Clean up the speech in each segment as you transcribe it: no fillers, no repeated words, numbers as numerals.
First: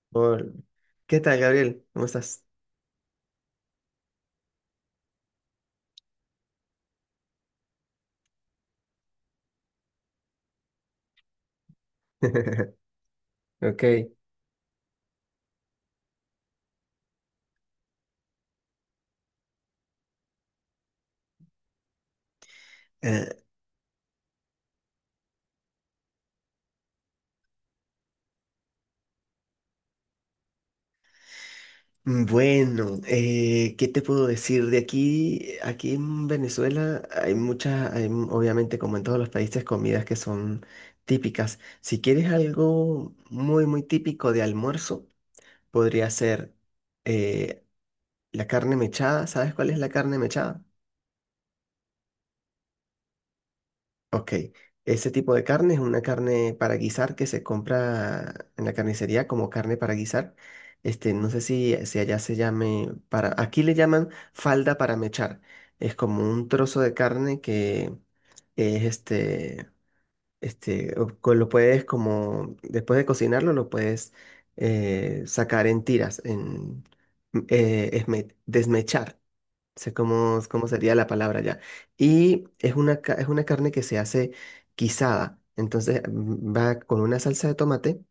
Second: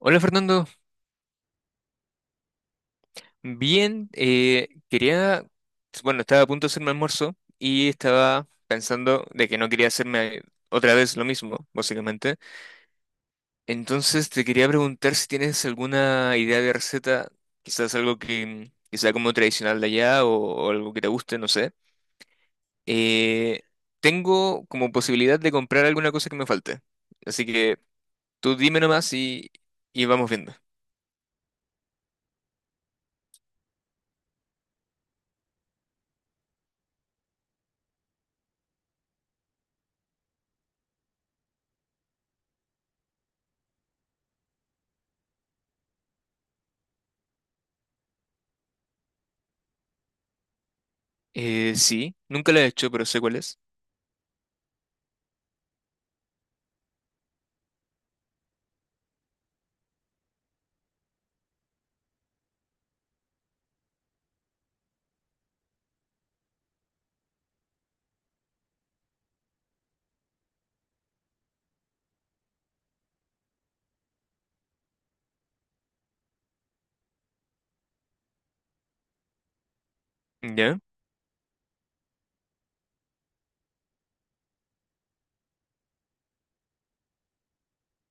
Hola Hola. Fernando, ¿Qué tal, Gabriel? ¿Cómo estás? bien, quería, bueno, estaba a punto de hacerme almuerzo y estaba pensando de que no quería hacerme otra vez lo mismo, básicamente. Ok. Entonces te quería preguntar si tienes alguna idea de receta, quizás algo que sea como tradicional de allá o algo que te guste, no sé. Eh, tengo como posibilidad de comprar alguna cosa que me falte, así que tú dime nomás y vamos viendo. Bueno, ¿qué te puedo decir? Aquí en Venezuela hay muchas, obviamente como en todos los países, comidas que son típicas. Si quieres algo muy, muy típico de almuerzo, podría ser eh, la carne mechada. ¿Sabes cuál es la carne mechada? Sí, nunca la he hecho, pero sé cuál es. Ok, ese tipo de carne es una carne para guisar que se compra en la carnicería como carne para guisar. Este, no sé si allá se llame para, aquí le llaman falda para mechar. Es como un trozo de carne que es este, lo puedes como, después de cocinarlo, lo puedes sacar en tiras, en desmechar sé cómo ¿Ya? sería la palabra ya. Y es una carne que se hace guisada. Entonces va con una salsa de tomate.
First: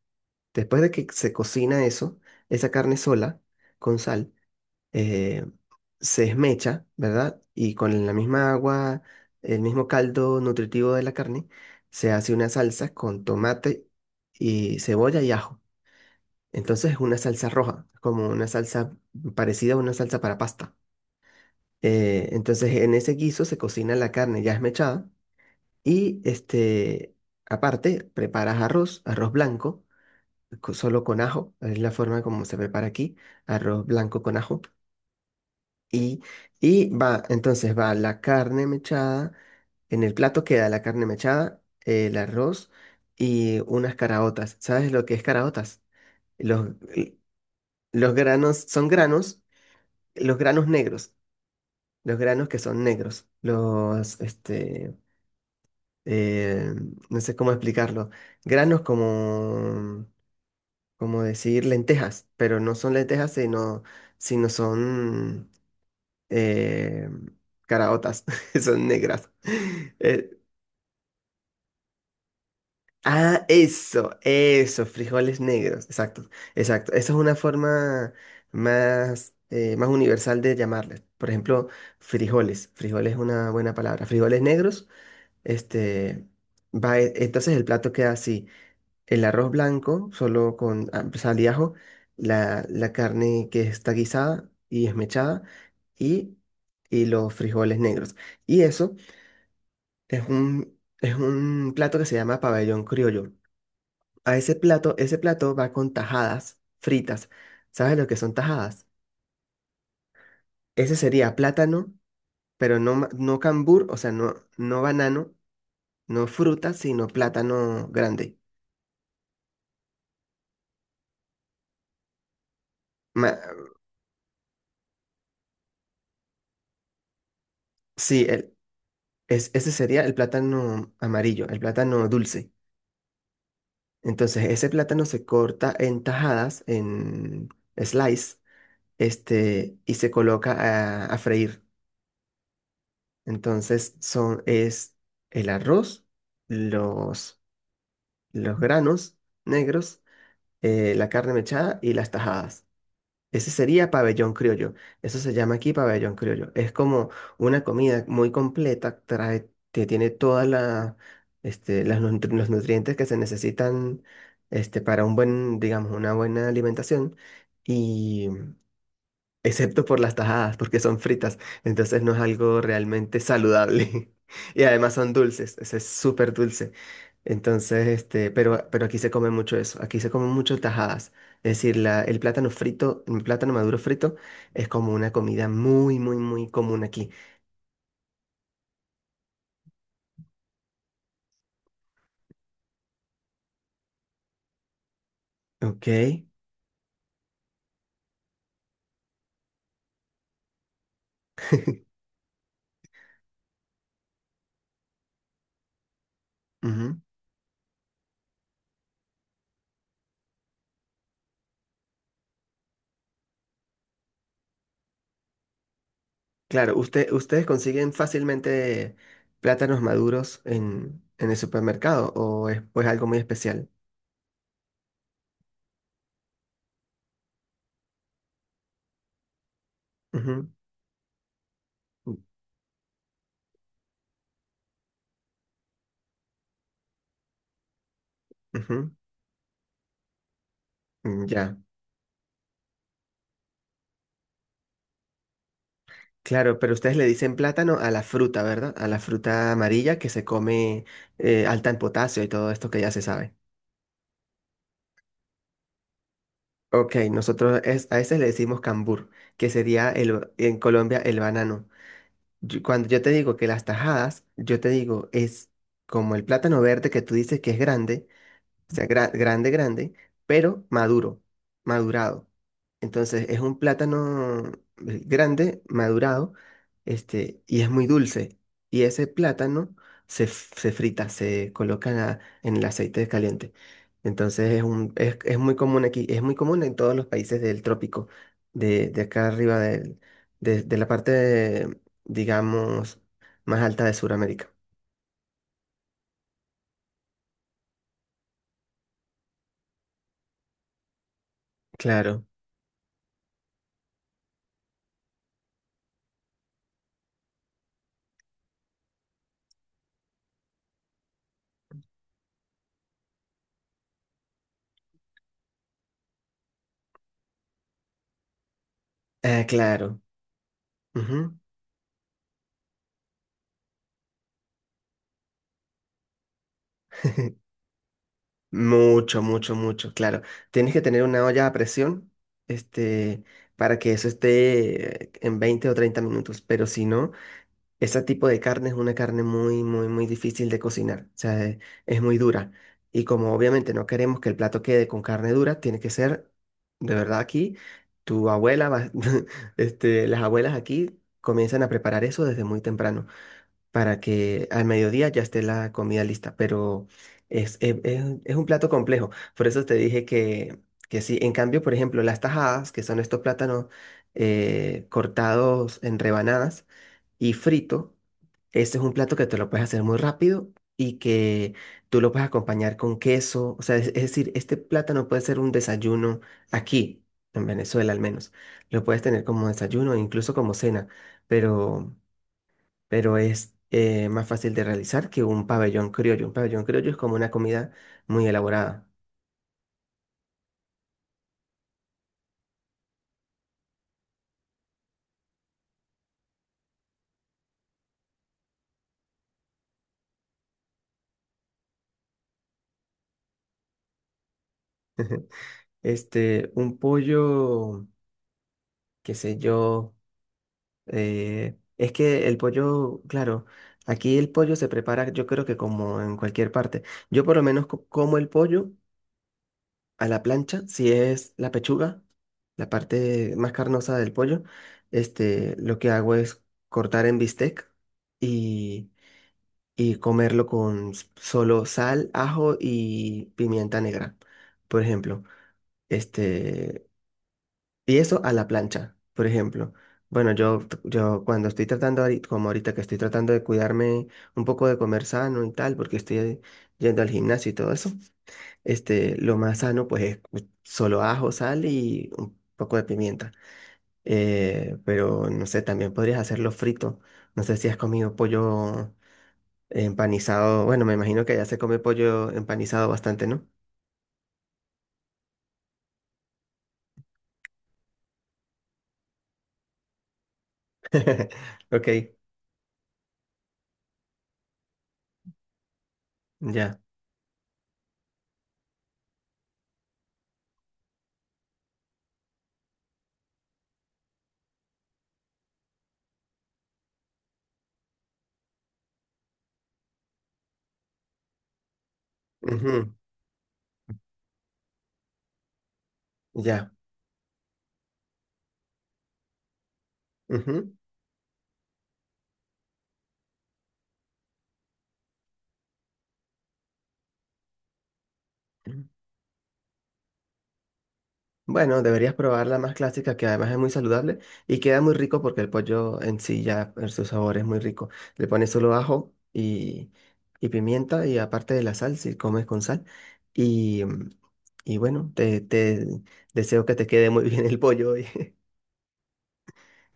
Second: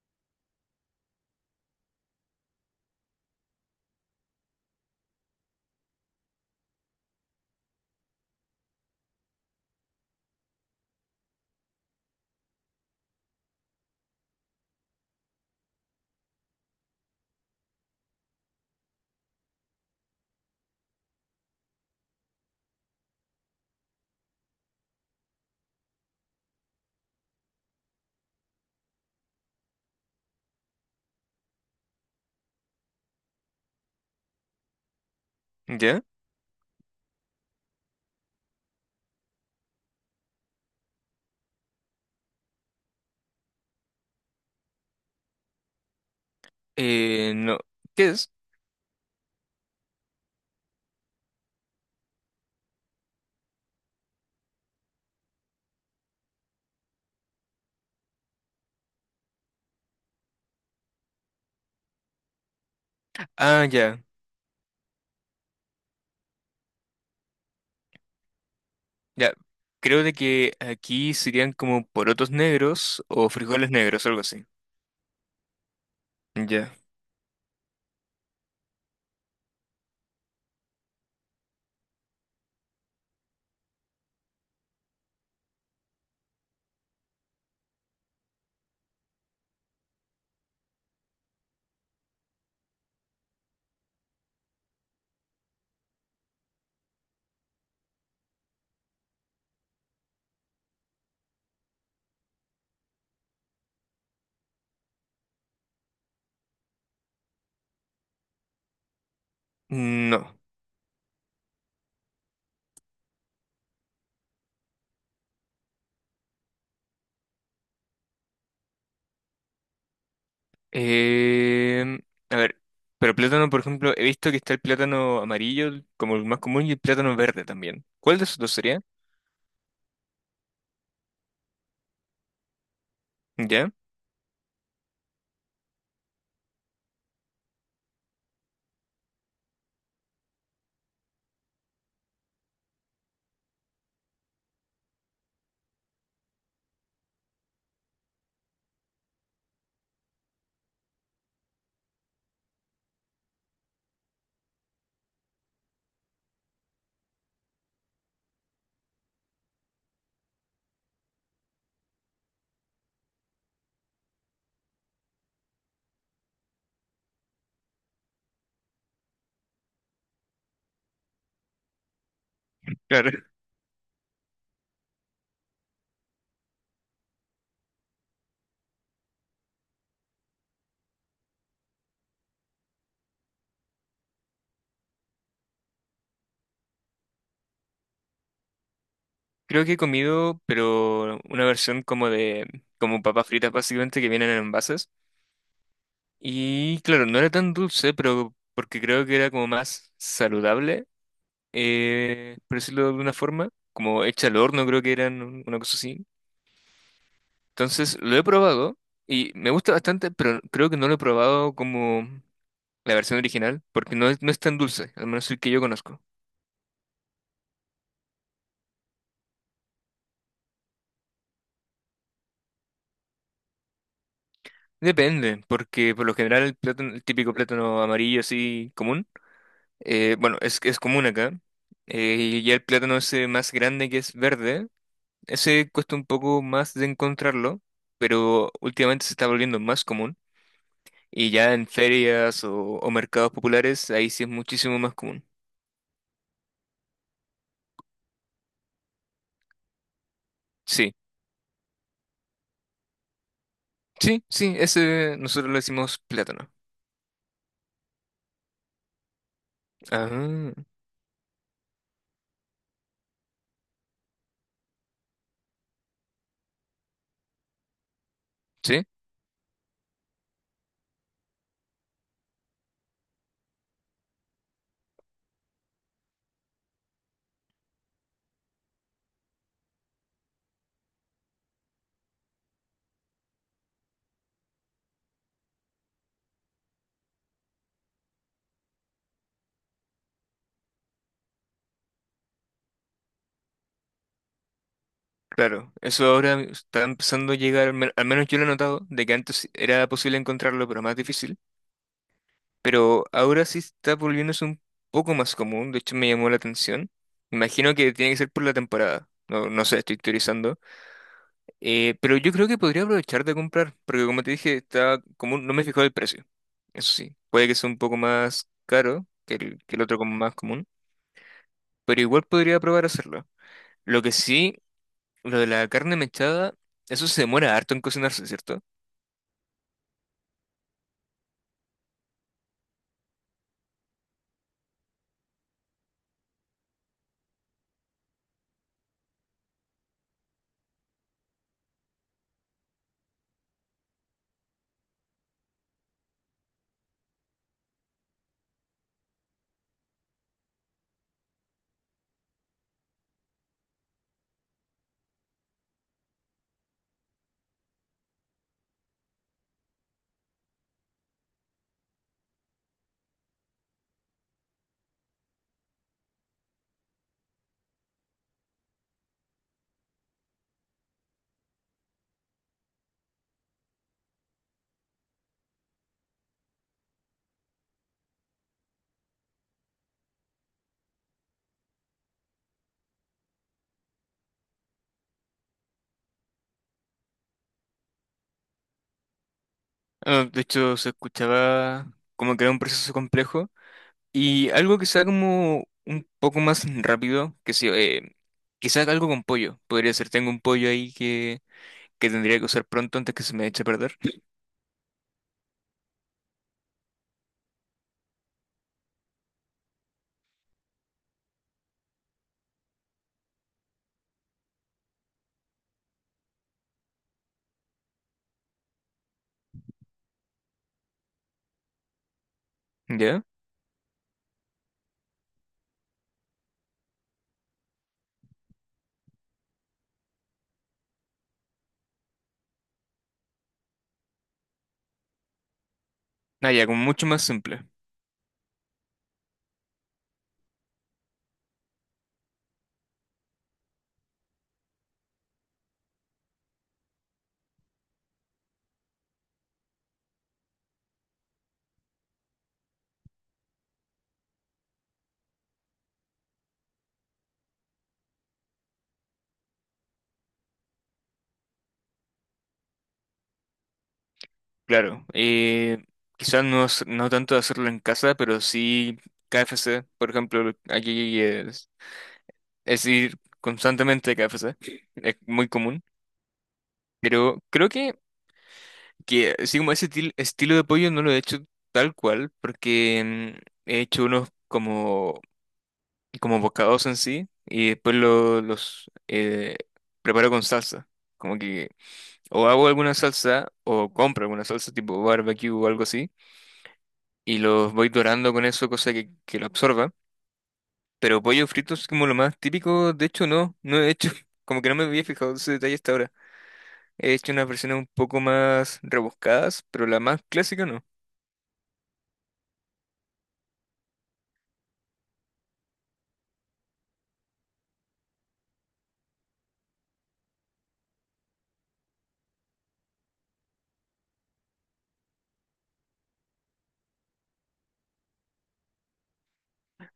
Después de que se cocina eso, esa carne sola, con sal, eh, se esmecha, ¿verdad? Y con la misma agua, el mismo caldo nutritivo de la carne, se hace una salsa con tomate y cebolla y ajo. Entonces es una salsa roja, como una salsa parecida a una salsa para pasta. Entonces, en ese guiso se cocina la carne ya esmechada y este, aparte, preparas arroz, arroz blanco, solo con ajo, es la forma como se prepara aquí, arroz blanco con ajo. ¿Ya? Y, y entonces va la carne mechada, en el plato queda la carne mechada, el arroz y unas caraotas. ¿Sabes lo que es caraotas? Los, No. ¿Qué los es? granos son granos, los granos negros, los granos que son negros, este eh, no sé cómo explicarlo, granos como decir lentejas, pero no son lentejas, Ah, sino, ya. sino son eh, caraotas, son negras. Ya. Creo de Eh, que aquí serían como porotos negros o ah, frijoles negros, eso, algo así. eso, frijoles negros, exacto, Ya. exacto. Esa es una forma más universal de llamarles. Por ejemplo, frijoles, frijoles es una buena palabra, frijoles negros, este... Entonces el plato queda así. El arroz blanco, solo con sal y ajo, la carne que está guisada y esmechada y, y los frijoles negros. Y eso es un plato que se llama pabellón criollo. Ese plato va con tajadas fritas. ¿Sabes lo que son tajadas? No. Ese sería plátano, pero no, no cambur, o sea, no, no banano, no fruta, sino plátano grande. Em, a ver. Pero Ma- plátano, por ejemplo, he visto que está el plátano amarillo el- como el más común y el plátano verde también. ¿Cuál de sí, esos dos sería? Ese sería el plátano amarillo, el plátano dulce. Ya. Entonces, ese plátano se corta en tajadas, en slice, este, y se coloca a freír. Entonces, es el arroz, los, los granos negros, la carne mechada y las tajadas. Ese sería pabellón criollo. Eso se llama aquí pabellón criollo. Es como una comida muy completa, que tiene todas este, los nutrientes que se necesitan este, para digamos, una buena alimentación. Excepto por las tajadas, porque son fritas, entonces no es algo realmente Claro. saludable. Y además son dulces, ese es súper dulce. Entonces, este, pero aquí se come mucho eso, aquí se comen mucho tajadas. Es decir, el plátano frito, el plátano maduro frito es como una comida muy, muy, muy común aquí. Creo que he comido, pero una versión como de, como papas fritas básicamente que vienen en envases. Ok. Y claro, no era tan dulce, pero porque creo que era como más saludable. Por decirlo de alguna forma, como hecha al horno, creo que eran un- una cosa así. Ujú. Entonces lo he probado y me gusta bastante, pero creo que no lo he probado como la versión original, porque no es, no es tan dulce, al menos el que yo conozco. Claro, ustedes consiguen fácilmente plátanos maduros en el supermercado o es pues algo muy especial. Depende, porque por lo general el plátano, el típico plátano amarillo así común, bueno, Ujú, es común acá, u- y ya el plátano ese más grande que es verde, ese cuesta un poco más de encontrarlo, pero ujú, últimamente se está volviendo más común. mm, Y ya ya. en ferias o mercados populares, ahí sí es muchísimo más común. Claro, pero ustedes le dicen plátano a la fruta, ¿verdad? A la fruta amarilla que se come Sí, alta en potasio y todo esto que ya se sabe. sí, sí, ese nosotros le decimos plátano. Ok, nosotros a ese le decimos cambur, que sería Ah, en Colombia el banano. Cuando yo te digo que las tajadas, yo te digo es como el plátano verde que tú dices que es grande, o sí, sea, grande, grande, pero maduro, madurado. Entonces es un plátano grande, madurado, este, y es muy dulce. Y ese plátano se frita, se coloca en en el aceite caliente. Entonces es muy común aquí, es muy común en todos los países del trópico, de acá arriba de la parte, digamos, más alta de Sudamérica. claro. Eso ahora está empezando a llegar, al men- al menos yo lo he notado, de que antes era posible encontrarlo, pero más difícil. Claro, Pero ahora sí está volviéndose un poco más común, de hecho me llamó la atención. Imagino que tiene que ser por la temporada. No, no sé, estoy teorizando. Pero yo creo que podría aprovechar de comprar, porque como te dije, está como un- no me he fijado el precio. Eso sí, puede que sea un poco más caro que el otro claro. como más común, pero igual podría probar hacerlo. Lo que sí, lo de la carne mechada, eso se demora harto en cocinarse, ¿cierto? Mucho, mucho, mucho, claro. Tienes que tener una olla a presión, este, para que eso esté en 20 o 30 minutos, pero si no, ese tipo de carne es una carne muy, muy, muy difícil de cocinar, o sea, es muy dura. Y como obviamente no queremos que el plato quede con carne dura, tiene que ser, de verdad aquí, tu abuela, este, las abuelas aquí comienzan a preparar eso desde muy temprano para que al mediodía ya esté la comida lista, pero es un plato complejo. Por eso te dije que sí. En cambio, por ejemplo, las tajadas, que son estos plátanos cortados en rebanadas y frito, este es un plato que te lo puedes hacer muy rápido y que tú lo puedes acompañar con queso. O sea, es decir, este plátano puede ser un desayuno aquí, en Venezuela al menos. Lo puedes tener como desayuno, incluso como cena, pero es más fácil de realizar que un pabellón criollo. Un pabellón criollo es como una comida muy elaborada. Ah, de hecho, se escuchaba como que era un proceso complejo y algo que sea como un poco más rápido, que sí, quizás algo con pollo. Podría ser, tengo un pollo ahí que tendría que usar pronto antes que se me eche a perder. Este, un pollo, qué sé yo, es que el pollo, claro, aquí el pollo se prepara, yo creo que como en cualquier parte. Yo por lo menos como el pollo a la plancha, si es la pechuga, la ¿Ya? parte más carnosa del pollo, este, lo que hago es cortar en bistec y comerlo con solo sal, ajo y pimienta negra, por ejemplo. Ah, ya, como Este, mucho más simple, y eso a la plancha, por ejemplo. Bueno, yo cuando estoy tratando, como ahorita que estoy tratando de cuidarme un poco de comer sano y tal, porque estoy yendo al gimnasio y todo eso, este, lo más sano pues es solo ajo, sal y un poco de pimienta. Pero no sé, también podrías hacerlo frito. No sé si has comido pollo, empanizado, bueno, me imagino que ya se come pollo empanizado bastante, ¿no? claro. Quizás no, s- no tanto hacerlo en casa, pero sí KFC, por ejemplo, aquí Ok, es ir constantemente a KFC, es muy común. ya. Pero creo que así como ese til- estilo de pollo no lo he hecho tal cual, porque mm, he hecho unos como, como bocados en sí y después lo- los preparo con salsa. Como que o hago alguna Ujú, salsa o compro alguna salsa tipo barbecue o algo así ya. y los voy dorando con eso, cosa que lo absorba. Ujú. Pero pollo frito es como lo más típico, de hecho no, no he hecho, como que no me había fijado ese detalle hasta ahora. He hecho unas versiones un poco más rebuscadas, pero la más clásica no. Bueno, deberías probar la más clásica, que además es muy saludable y queda muy rico porque el pollo en sí ya, en su sabor es muy rico. Le pones solo ajo y pimienta y aparte de la sal, si comes con sal. Y, mm, y bueno, te deseo que te quede muy bien el pollo hoy.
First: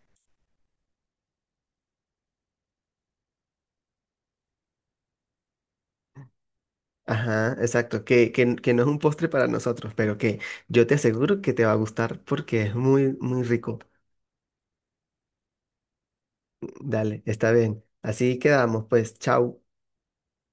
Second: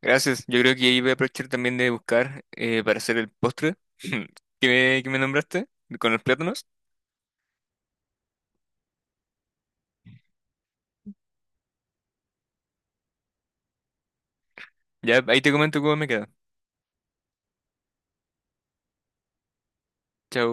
Gracias, yo creo que ahí voy a aprovechar también de buscar para hacer el postre que me nombraste, con los plátanos. Ajá, exacto, que no es un postre para nosotros, pero que yo te aseguro que te va a gustar porque es muy, muy rico. Ya, ahí te comento cómo me queda. Dale, está bien. Así quedamos, pues, chao. Chao.